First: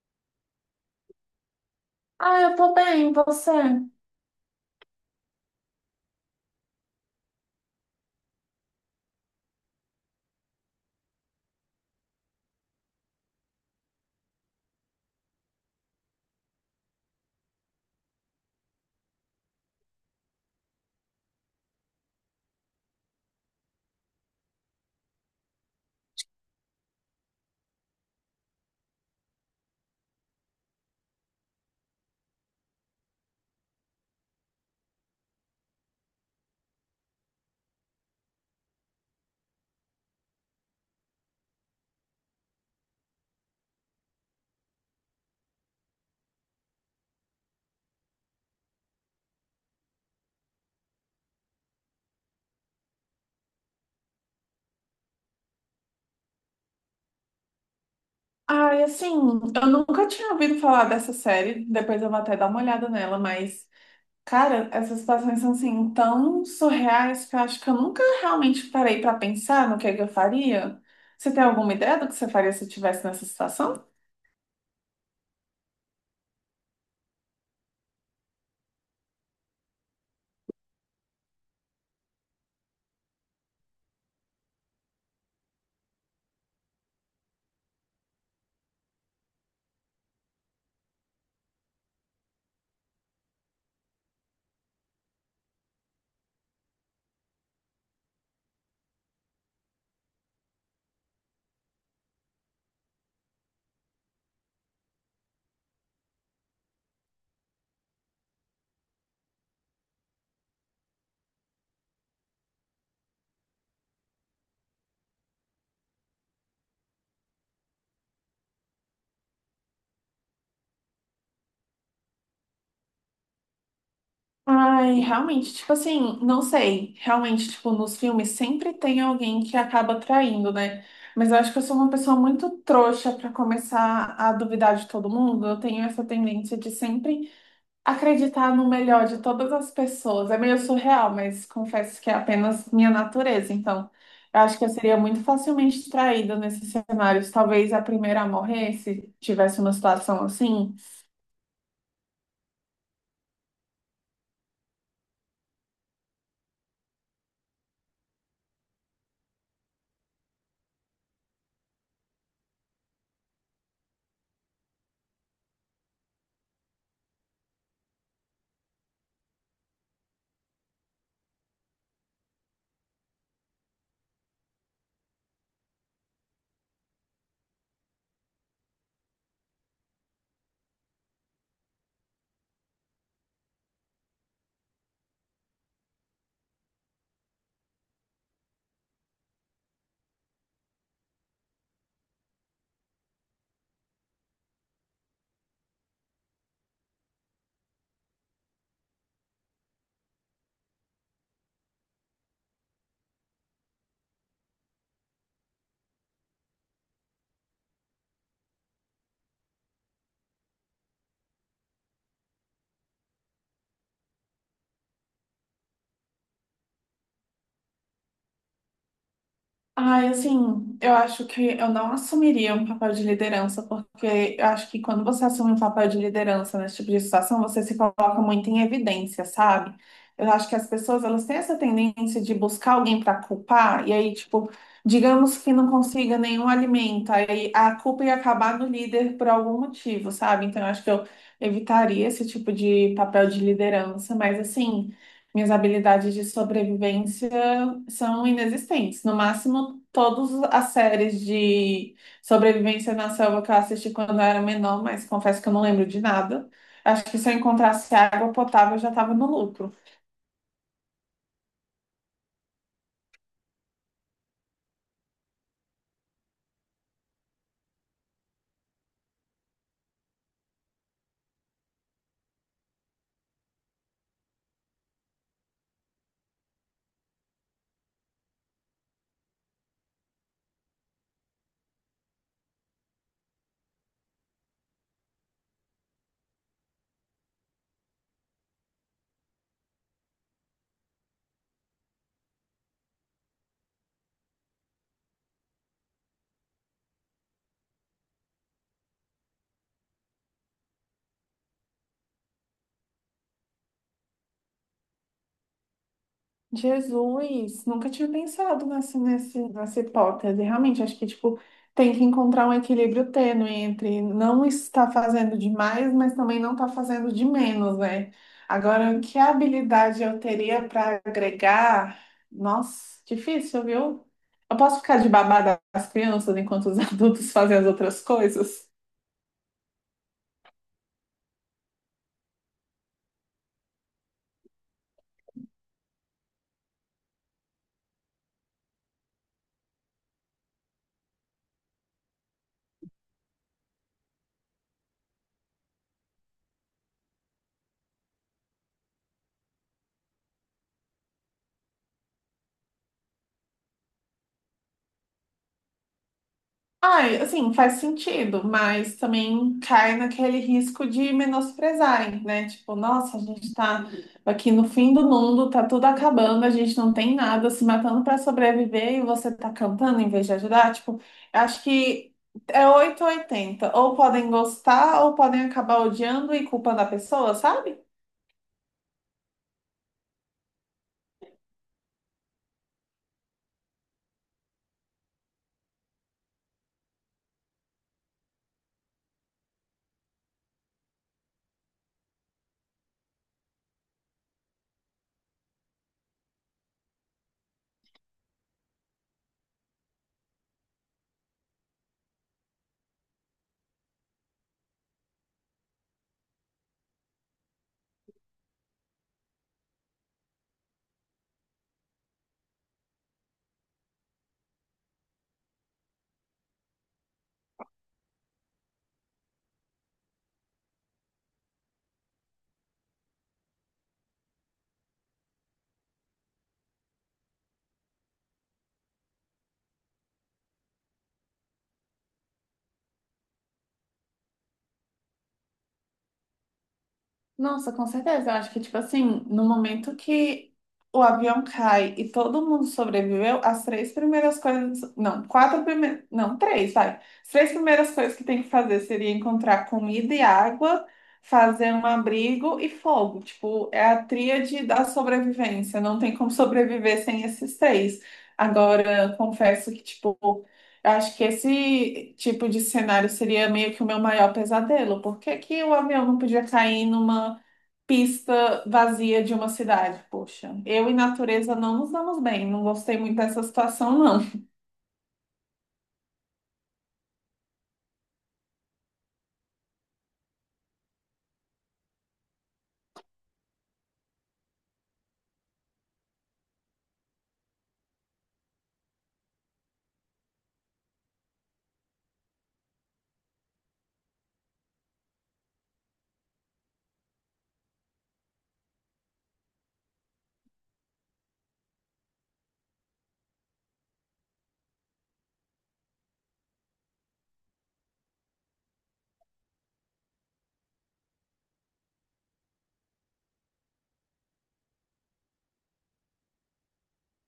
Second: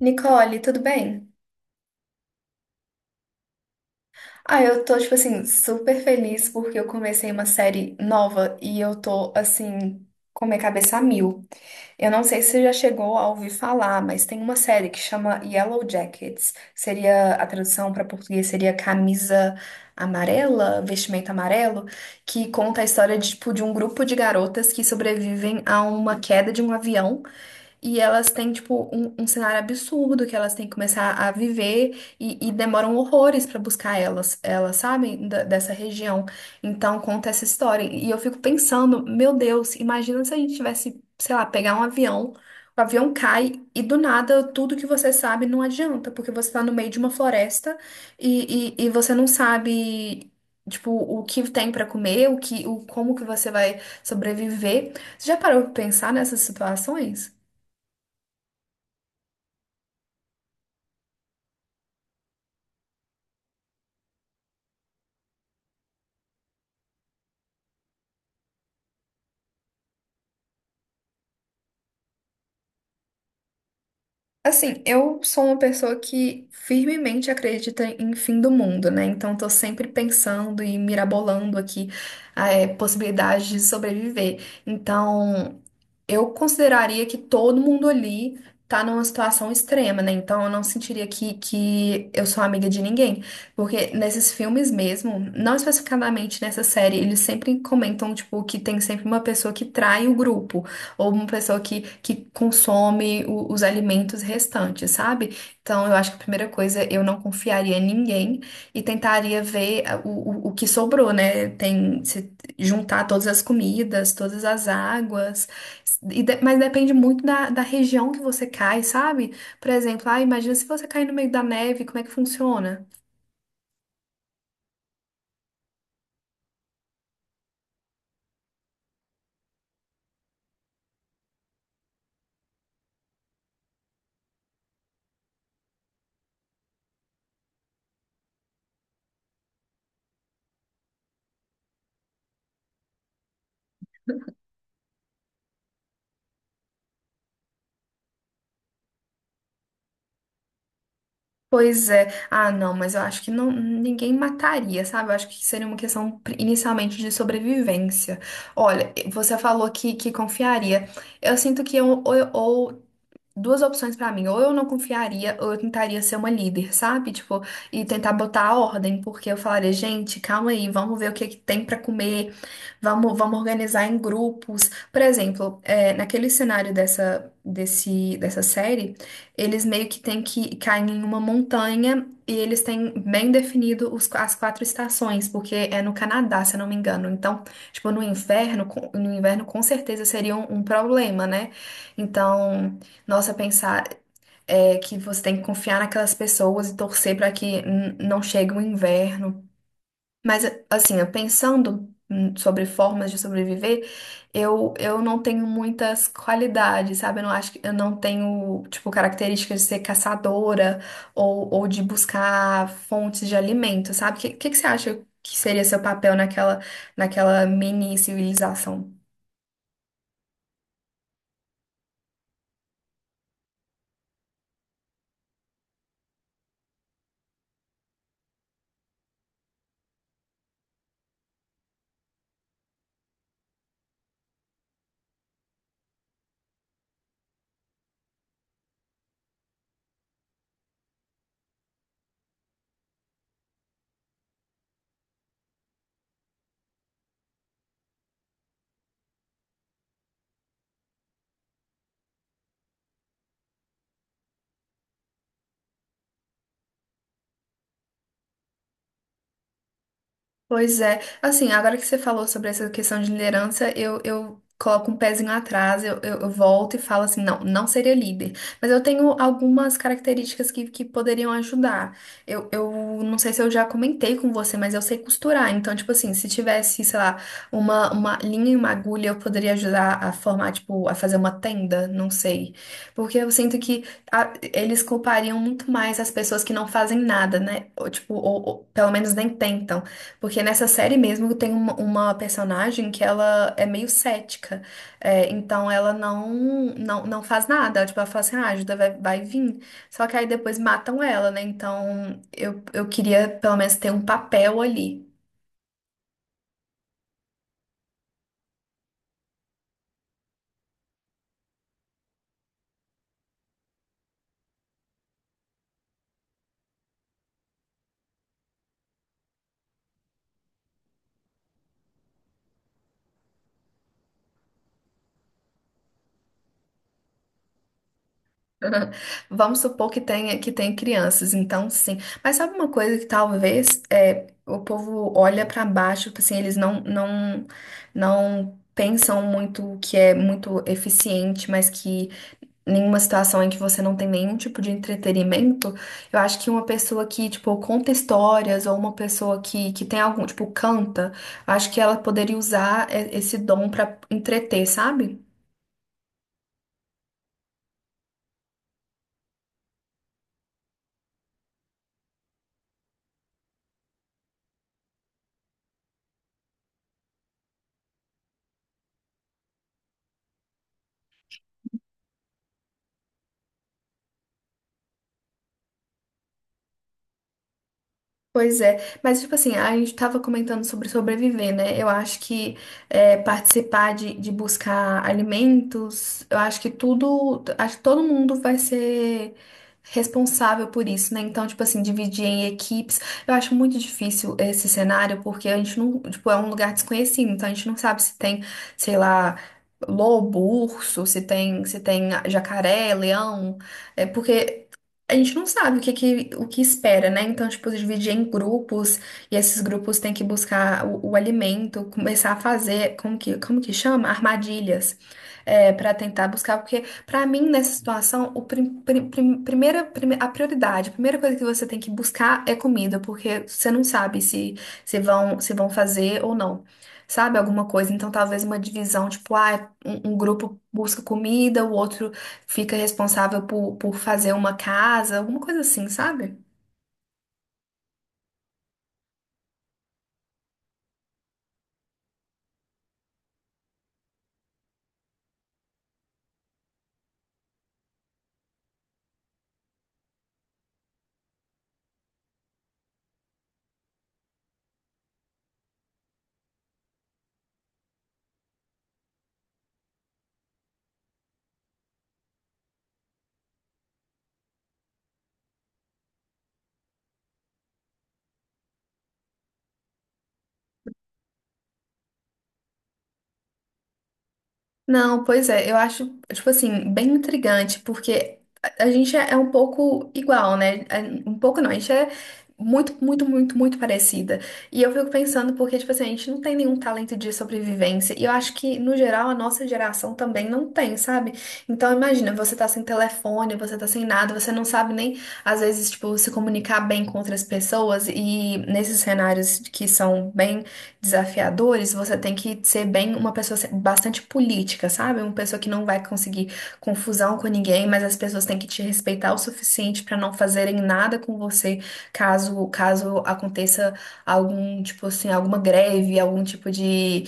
Nicole, tudo bem? Ah, eu tô bem, e você? Ah, eu tô, tipo assim, super feliz porque eu comecei uma série nova e eu tô, assim, com minha cabeça a mil. Eu não sei se você já chegou a ouvir falar, mas tem uma série que chama Yellow Jackets. Seria, a tradução para português seria camisa amarela, vestimento amarelo, que conta a história tipo, de um grupo de garotas que sobrevivem a uma queda de um avião. E elas têm, tipo, um cenário absurdo que elas têm que começar a viver e demoram horrores pra buscar elas, elas sabem, dessa região. Então, conta essa história. E eu fico pensando, meu Deus, imagina se a gente tivesse, sei lá, pegar um avião, o avião cai e do nada tudo que você sabe não adianta, porque você tá no meio de uma floresta e você não sabe. Tipo, o que tem pra comer, o que, o como que você vai sobreviver. Você já parou pra pensar nessas situações? Ah, e assim, eu nunca tinha ouvido falar dessa série, depois eu vou até dar uma olhada nela, mas, cara, essas situações são, assim, tão surreais que eu acho que eu nunca realmente parei pra pensar no que é que eu faria. Você tem alguma ideia do que você faria se estivesse nessa situação? Assim, eu sou uma pessoa que firmemente acredita em fim do mundo, né? Então, tô sempre pensando e mirabolando aqui a possibilidade de sobreviver. Então, eu consideraria que todo mundo ali tá numa situação extrema, né? Então eu não sentiria que eu sou amiga de ninguém. Porque nesses filmes mesmo, não especificadamente nessa série, eles sempre comentam, tipo, que tem sempre uma pessoa que trai o grupo, ou uma pessoa que consome os alimentos restantes, sabe? Então eu acho que a primeira coisa, eu não confiaria em ninguém e tentaria ver ah, o que sobrou, né? Tem, se juntar todas as comidas, todas as águas. E mas depende muito da região que você cai, sabe? Por exemplo, ah, imagina se você cair no meio da neve, como é que funciona? Ai, realmente, tipo assim, não sei. Realmente, tipo, nos filmes sempre tem alguém que acaba traindo, né? Mas eu acho que eu sou uma pessoa muito trouxa pra começar a duvidar de todo mundo. Eu tenho essa tendência de sempre acreditar no melhor de todas as pessoas. É meio surreal, mas confesso que é apenas minha natureza. Então, eu acho que eu seria muito facilmente traída nesses cenários. Talvez a primeira a morrer, se tivesse uma situação assim. Pois é. Ah, não, mas eu acho que não, ninguém mataria, sabe? Eu acho que seria uma questão inicialmente de sobrevivência. Olha, você falou que confiaria. Eu sinto que eu, ou, duas opções pra mim. Ou eu não confiaria, ou eu tentaria ser uma líder, sabe? Tipo, e tentar botar a ordem, porque eu falaria, gente, calma aí, vamos ver o que é que tem pra comer, vamos organizar em grupos. Por exemplo, naquele cenário dessa série, eles meio que têm que cair em uma montanha. E eles têm bem definido as quatro estações, porque é no Canadá, se eu não me engano. Então, tipo, no inverno, no inverno com certeza seria um problema, né? Então, nossa, pensar que você tem que confiar naquelas pessoas e torcer para que não chegue o inverno. Mas, assim, eu pensando sobre formas de sobreviver, eu não tenho muitas qualidades, sabe? Eu não acho que eu não tenho, tipo, características de ser caçadora ou de buscar fontes de alimento, sabe? O que você acha que seria seu papel naquela mini civilização? Ai, assim, eu acho que eu não assumiria um papel de liderança, porque eu acho que quando você assume um papel de liderança nesse tipo de situação, você se coloca muito em evidência, sabe? Eu acho que as pessoas, elas têm essa tendência de buscar alguém para culpar, e aí, tipo, digamos que não consiga nenhum alimento, aí a culpa ia acabar no líder por algum motivo, sabe? Então, eu acho que eu evitaria esse tipo de papel de liderança, mas assim. Minhas habilidades de sobrevivência são inexistentes. No máximo, todas as séries de sobrevivência na selva que eu assisti quando eu era menor, mas confesso que eu não lembro de nada. Acho que se eu encontrasse água potável, eu já estava no lucro. Pois é. Assim, agora que você falou sobre essa questão de liderança, eu coloco um pezinho atrás, eu volto e falo assim, não, não seria líder. Mas eu tenho algumas características que poderiam ajudar. Eu não sei se eu já comentei com você, mas eu sei costurar. Então, tipo assim, se tivesse, sei lá, uma linha e uma agulha, eu poderia ajudar a formar, tipo, a fazer uma tenda, não sei. Porque eu sinto que eles culpariam muito mais as pessoas que não fazem nada, né? Ou, tipo, ou pelo menos nem tentam. Porque nessa série mesmo tem uma personagem que ela é meio cética. É, então ela não faz nada. Tipo, ela fala assim, ah, ajuda vai vir. Só que aí depois matam ela, né? Então eu queria pelo menos ter um papel ali. Jesus, nunca tinha pensado nessa hipótese. Realmente, acho que tipo, tem que encontrar um equilíbrio tênue entre não estar fazendo demais, mas também não estar fazendo de menos, né? Agora, que habilidade eu teria para agregar? Nossa, difícil, viu? Eu posso ficar de babá das crianças enquanto os adultos fazem as outras coisas? Vamos supor que tenha, que tem crianças, então sim. Mas sabe uma coisa que talvez o povo olha pra baixo, tipo assim, eles não pensam muito que é muito eficiente, mas que em uma situação em que você não tem nenhum tipo de entretenimento, eu acho que uma pessoa que, tipo, conta histórias ou uma pessoa que tem algum, tipo, canta, eu acho que ela poderia usar esse dom pra entreter, sabe? Ai, assim, faz sentido, mas também cai naquele risco de menosprezarem, né? Tipo, nossa, a gente tá aqui no fim do mundo, tá tudo acabando, a gente não tem nada, se matando pra sobreviver e você tá cantando em vez de ajudar. Tipo, eu acho que é 8 ou 80. Ou podem gostar, ou podem acabar odiando e culpando a pessoa, sabe? Pois é, mas tipo assim, a gente estava comentando sobre sobreviver, né? Eu acho que participar de buscar alimentos, eu acho que todo mundo vai ser responsável por isso, né? Então, tipo assim, dividir em equipes, eu acho muito difícil esse cenário, porque a gente não, tipo, é um lugar desconhecido, então a gente não sabe se tem, sei lá, lobo, urso, se tem jacaré, leão, é porque a gente não sabe o que espera, né? Então, tipo, dividir em grupos e esses grupos têm que buscar o alimento, começar a fazer, como que chama? Armadilhas, para tentar buscar, porque para mim, nessa situação, o prim, prim- prim- primeira, prime- a prioridade, a primeira coisa que você tem que buscar é comida, porque você não sabe se vão fazer ou não. Sabe alguma coisa? Então, talvez uma divisão, tipo, um grupo busca comida, o outro fica responsável por fazer uma casa, alguma coisa assim, sabe? Nossa, com certeza. Eu acho que, tipo assim, no momento que o avião cai e todo mundo sobreviveu, as três primeiras coisas. Não, quatro primeiras. Não, três, vai. As três primeiras coisas que tem que fazer seria encontrar comida e água, fazer um abrigo e fogo. Tipo, é a tríade da sobrevivência. Não tem como sobreviver sem esses três. Agora, confesso que, tipo, eu acho que esse tipo de cenário seria meio que o meu maior pesadelo. Por que que o avião não podia cair numa pista vazia de uma cidade. Poxa, eu e natureza não nos damos bem. Não gostei muito dessa situação, não. Não, pois é, eu acho, tipo assim, bem intrigante, porque a gente é um pouco igual, né? É, um pouco não, a gente é muito, muito, muito, muito parecida. E eu fico pensando, porque, tipo assim, a gente não tem nenhum talento de sobrevivência. E eu acho que, no geral, a nossa geração também não tem, sabe? Então, imagina, você tá sem telefone, você tá sem nada, você não sabe nem, às vezes, tipo, se comunicar bem com outras pessoas. E nesses cenários que são bem desafiadores, você tem que ser bem uma pessoa bastante política, sabe? Uma pessoa que não vai conseguir confusão com ninguém, mas as pessoas têm que te respeitar o suficiente para não fazerem nada com você caso aconteça algum tipo assim, alguma greve, algum tipo de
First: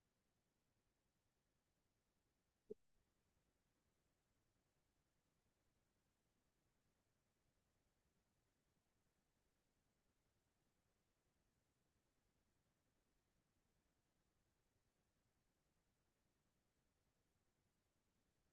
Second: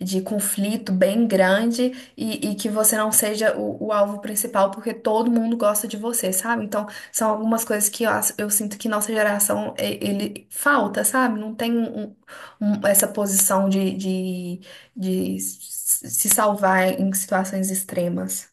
de conflito bem grande e que você não seja o alvo principal, porque todo mundo gosta de você, sabe? Então, são algumas coisas que eu sinto que nossa geração, ele falta, sabe? Não tem essa posição de se salvar em situações extremas.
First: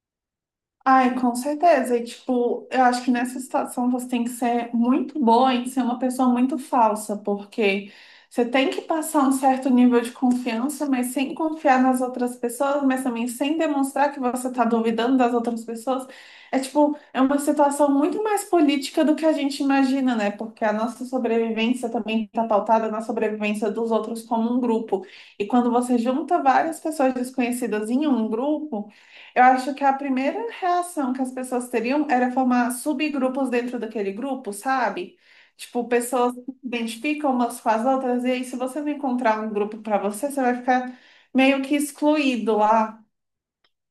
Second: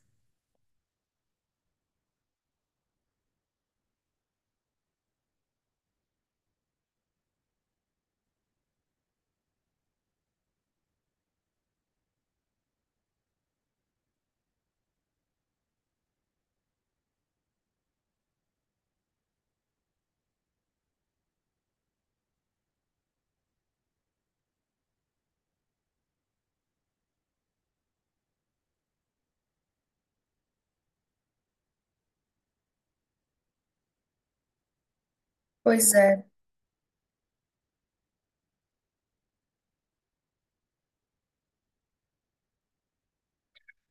Ai, com certeza. E, tipo, eu acho que nessa situação você tem que ser muito boa em ser uma pessoa muito falsa, porque você tem que passar um certo nível de confiança, mas sem confiar nas outras pessoas, mas também sem demonstrar que você está duvidando das outras pessoas. É, tipo, é uma situação muito mais política do que a gente imagina, né? Porque a nossa sobrevivência também está pautada na sobrevivência dos outros como um grupo. E quando você junta várias pessoas desconhecidas em um grupo, eu acho que a primeira reação que as pessoas teriam era formar subgrupos dentro daquele grupo, sabe? Tipo, Pois é. pessoas que se identificam umas com as outras, e aí, se você não encontrar um grupo para você, você vai ficar meio que excluído lá.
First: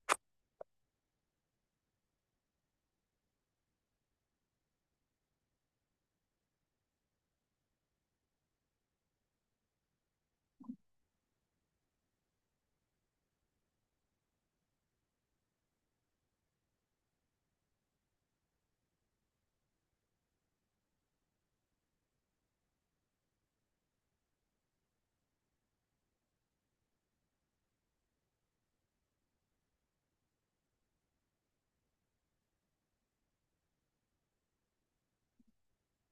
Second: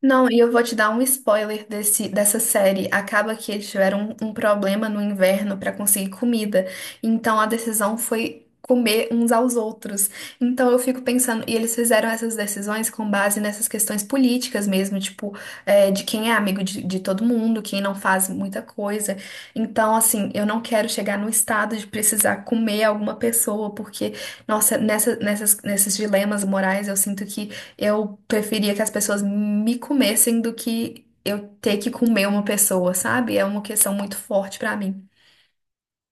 Não, e eu vou te dar um spoiler dessa série. Acaba que eles tiveram um problema no inverno para conseguir comida. Então a decisão foi comer uns aos outros. Então eu fico pensando, e eles fizeram essas decisões com base nessas questões políticas mesmo, tipo, de quem é amigo de todo mundo, quem não faz muita coisa. Então, assim, eu não quero chegar no estado de precisar comer alguma pessoa, porque, nossa, nesses dilemas morais eu sinto que. Eu preferia que as pessoas me comessem do que eu ter que comer uma pessoa, sabe? É uma questão muito forte pra mim.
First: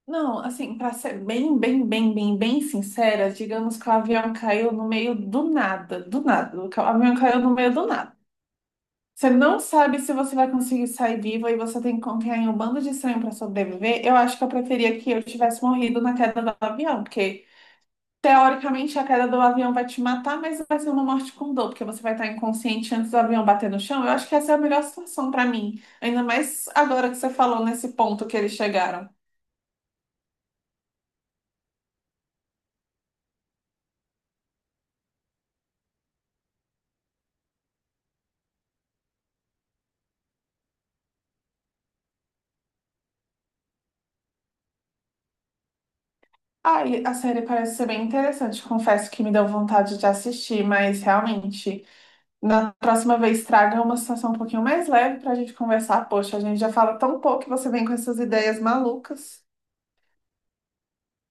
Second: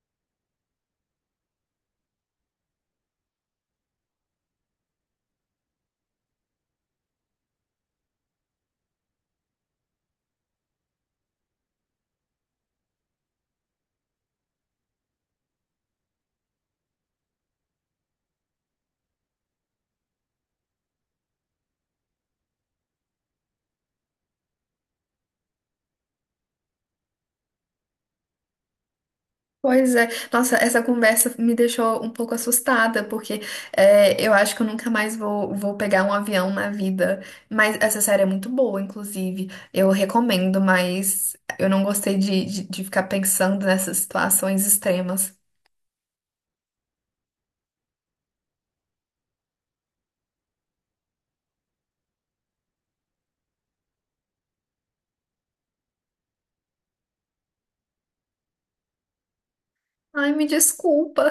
Não, assim, para ser bem sincera, digamos que o avião caiu no meio do nada, do nada. O avião caiu no meio do nada. Você não sabe se você vai conseguir sair viva e você tem que confiar em um bando de estranho para sobreviver. Eu acho que eu preferia que eu tivesse morrido na queda do avião, porque teoricamente a queda do avião vai te matar, mas vai ser uma morte com dor, porque você vai estar inconsciente antes do avião bater no chão. Eu acho que essa é a melhor situação para mim, ainda mais agora que você falou nesse ponto que eles chegaram. Pois é, nossa, essa conversa me deixou um pouco assustada, porque eu acho que eu nunca mais vou pegar um avião na vida. Mas essa série é muito boa, inclusive. Eu recomendo, mas eu não gostei de ficar pensando nessas situações extremas. Ai, a série parece ser bem interessante. Confesso que me deu vontade de assistir, mas realmente. Na próxima vez, traga uma situação um pouquinho mais leve para a gente conversar. Poxa, a gente já fala tão pouco e você vem com essas ideias malucas. Ai, me desculpa.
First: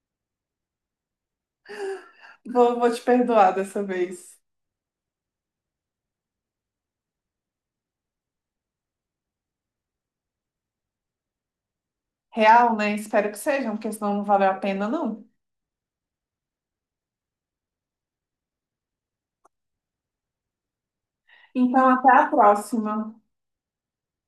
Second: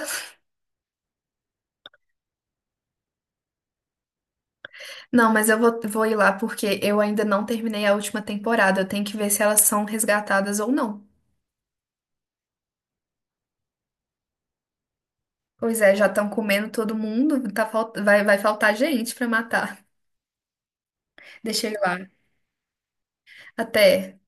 Vou te perdoar dessa vez. Não, mas eu vou ir lá porque eu ainda não terminei a última temporada. Eu tenho que ver se elas são resgatadas ou não. Real, né? Espero que sejam, porque senão não valeu a pena, não. Pois é, já estão comendo todo mundo. Tá, vai faltar gente pra matar. Deixa eu ir Então, lá. até a próxima. Até.